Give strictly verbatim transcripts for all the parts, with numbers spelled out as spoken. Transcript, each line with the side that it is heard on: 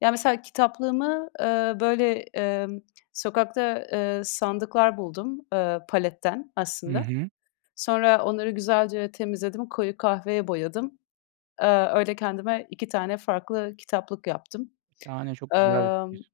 left: Ya mesela kitaplığımı, ııı, böyle, ımm, sokakta, ııı, sandıklar buldum, ııı, paletten
right: Hı
left: aslında.
right: hı.
left: Sonra onları güzelce temizledim, koyu kahveye boyadım. Iıı, öyle kendime iki tane farklı kitaplık yaptım.
right: Şahane, çok güzel bir
left: Imm,
right: fikir.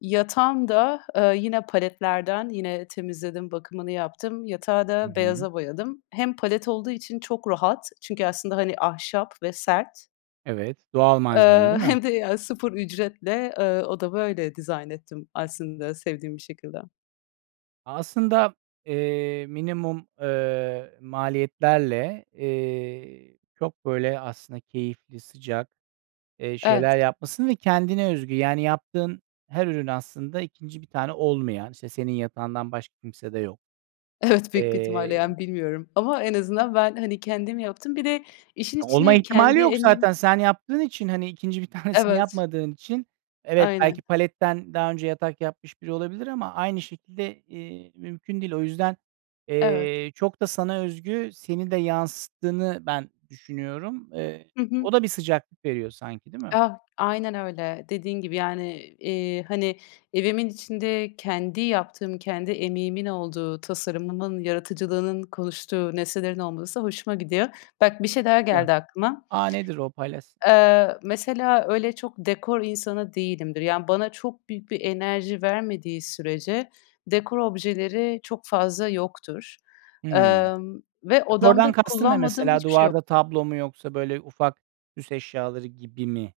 left: yatağım da, ııı, yine paletlerden. Yine temizledim, bakımını yaptım. Yatağı
right: Hı
left: da
right: hı.
left: beyaza boyadım. Hem palet olduğu için çok rahat çünkü aslında, hani, ahşap ve sert.
right: Evet, doğal malzeme, değil
left: Iıı,
right: mi?
left: hem de ya sıfır ücretle, ııı, odamı öyle dizayn ettim aslında sevdiğim bir şekilde.
right: Aslında, eee, minimum, ııı, maliyetlerle, eee, çok böyle aslında keyifli, sıcak, eee, şeyler
left: Evet.
right: yapmışsın ve kendine özgü. Yani yaptığın her ürün aslında ikinci bir tane olmayan, işte senin yatağından başka kimsede yok.
left: Evet, büyük bir ihtimalle
right: Eee
left: yani bilmiyorum ama en azından ben hani kendim yaptım. Bir de işin
right: Olma
left: içine
right: ihtimali
left: kendi
right: yok
left: emeğimi
right: zaten. Sen yaptığın için, hani, ikinci bir tanesini
left: Evet.
right: yapmadığın için evet, belki
left: Aynen.
right: paletten daha önce yatak yapmış biri olabilir ama aynı şekilde, eee, mümkün değil. O yüzden,
left: Evet.
right: eee, çok da sana özgü, seni de yansıttığını ben düşünüyorum. Eee,
left: Hı hı.
right: o da bir sıcaklık veriyor sanki, değil mi?
left: Ah, aynen öyle. Dediğin gibi, yani, iii, hani evimin içinde kendi yaptığım, kendi emeğimin olduğu, tasarımımın, yaratıcılığının konuştuğu nesnelerin olması hoşuma gidiyor. Bak, bir şey daha
right: [unintelligible]
left: geldi aklıma.
right: A, nedir o? Paylaşs
left: Iıı, mesela öyle çok dekor insanı değilimdir, yani bana çok büyük bir enerji vermediği sürece dekor objeleri çok fazla yoktur,
right: Hımm.
left: ımm, ve
right: Dekordan
left: odamda
right: kastın ne
left: kullanmadığım
right: mesela,
left: hiçbir şey
right: duvarda
left: yoktur.
right: tablo mu yoksa böyle ufak süs eşyaları gibi mi?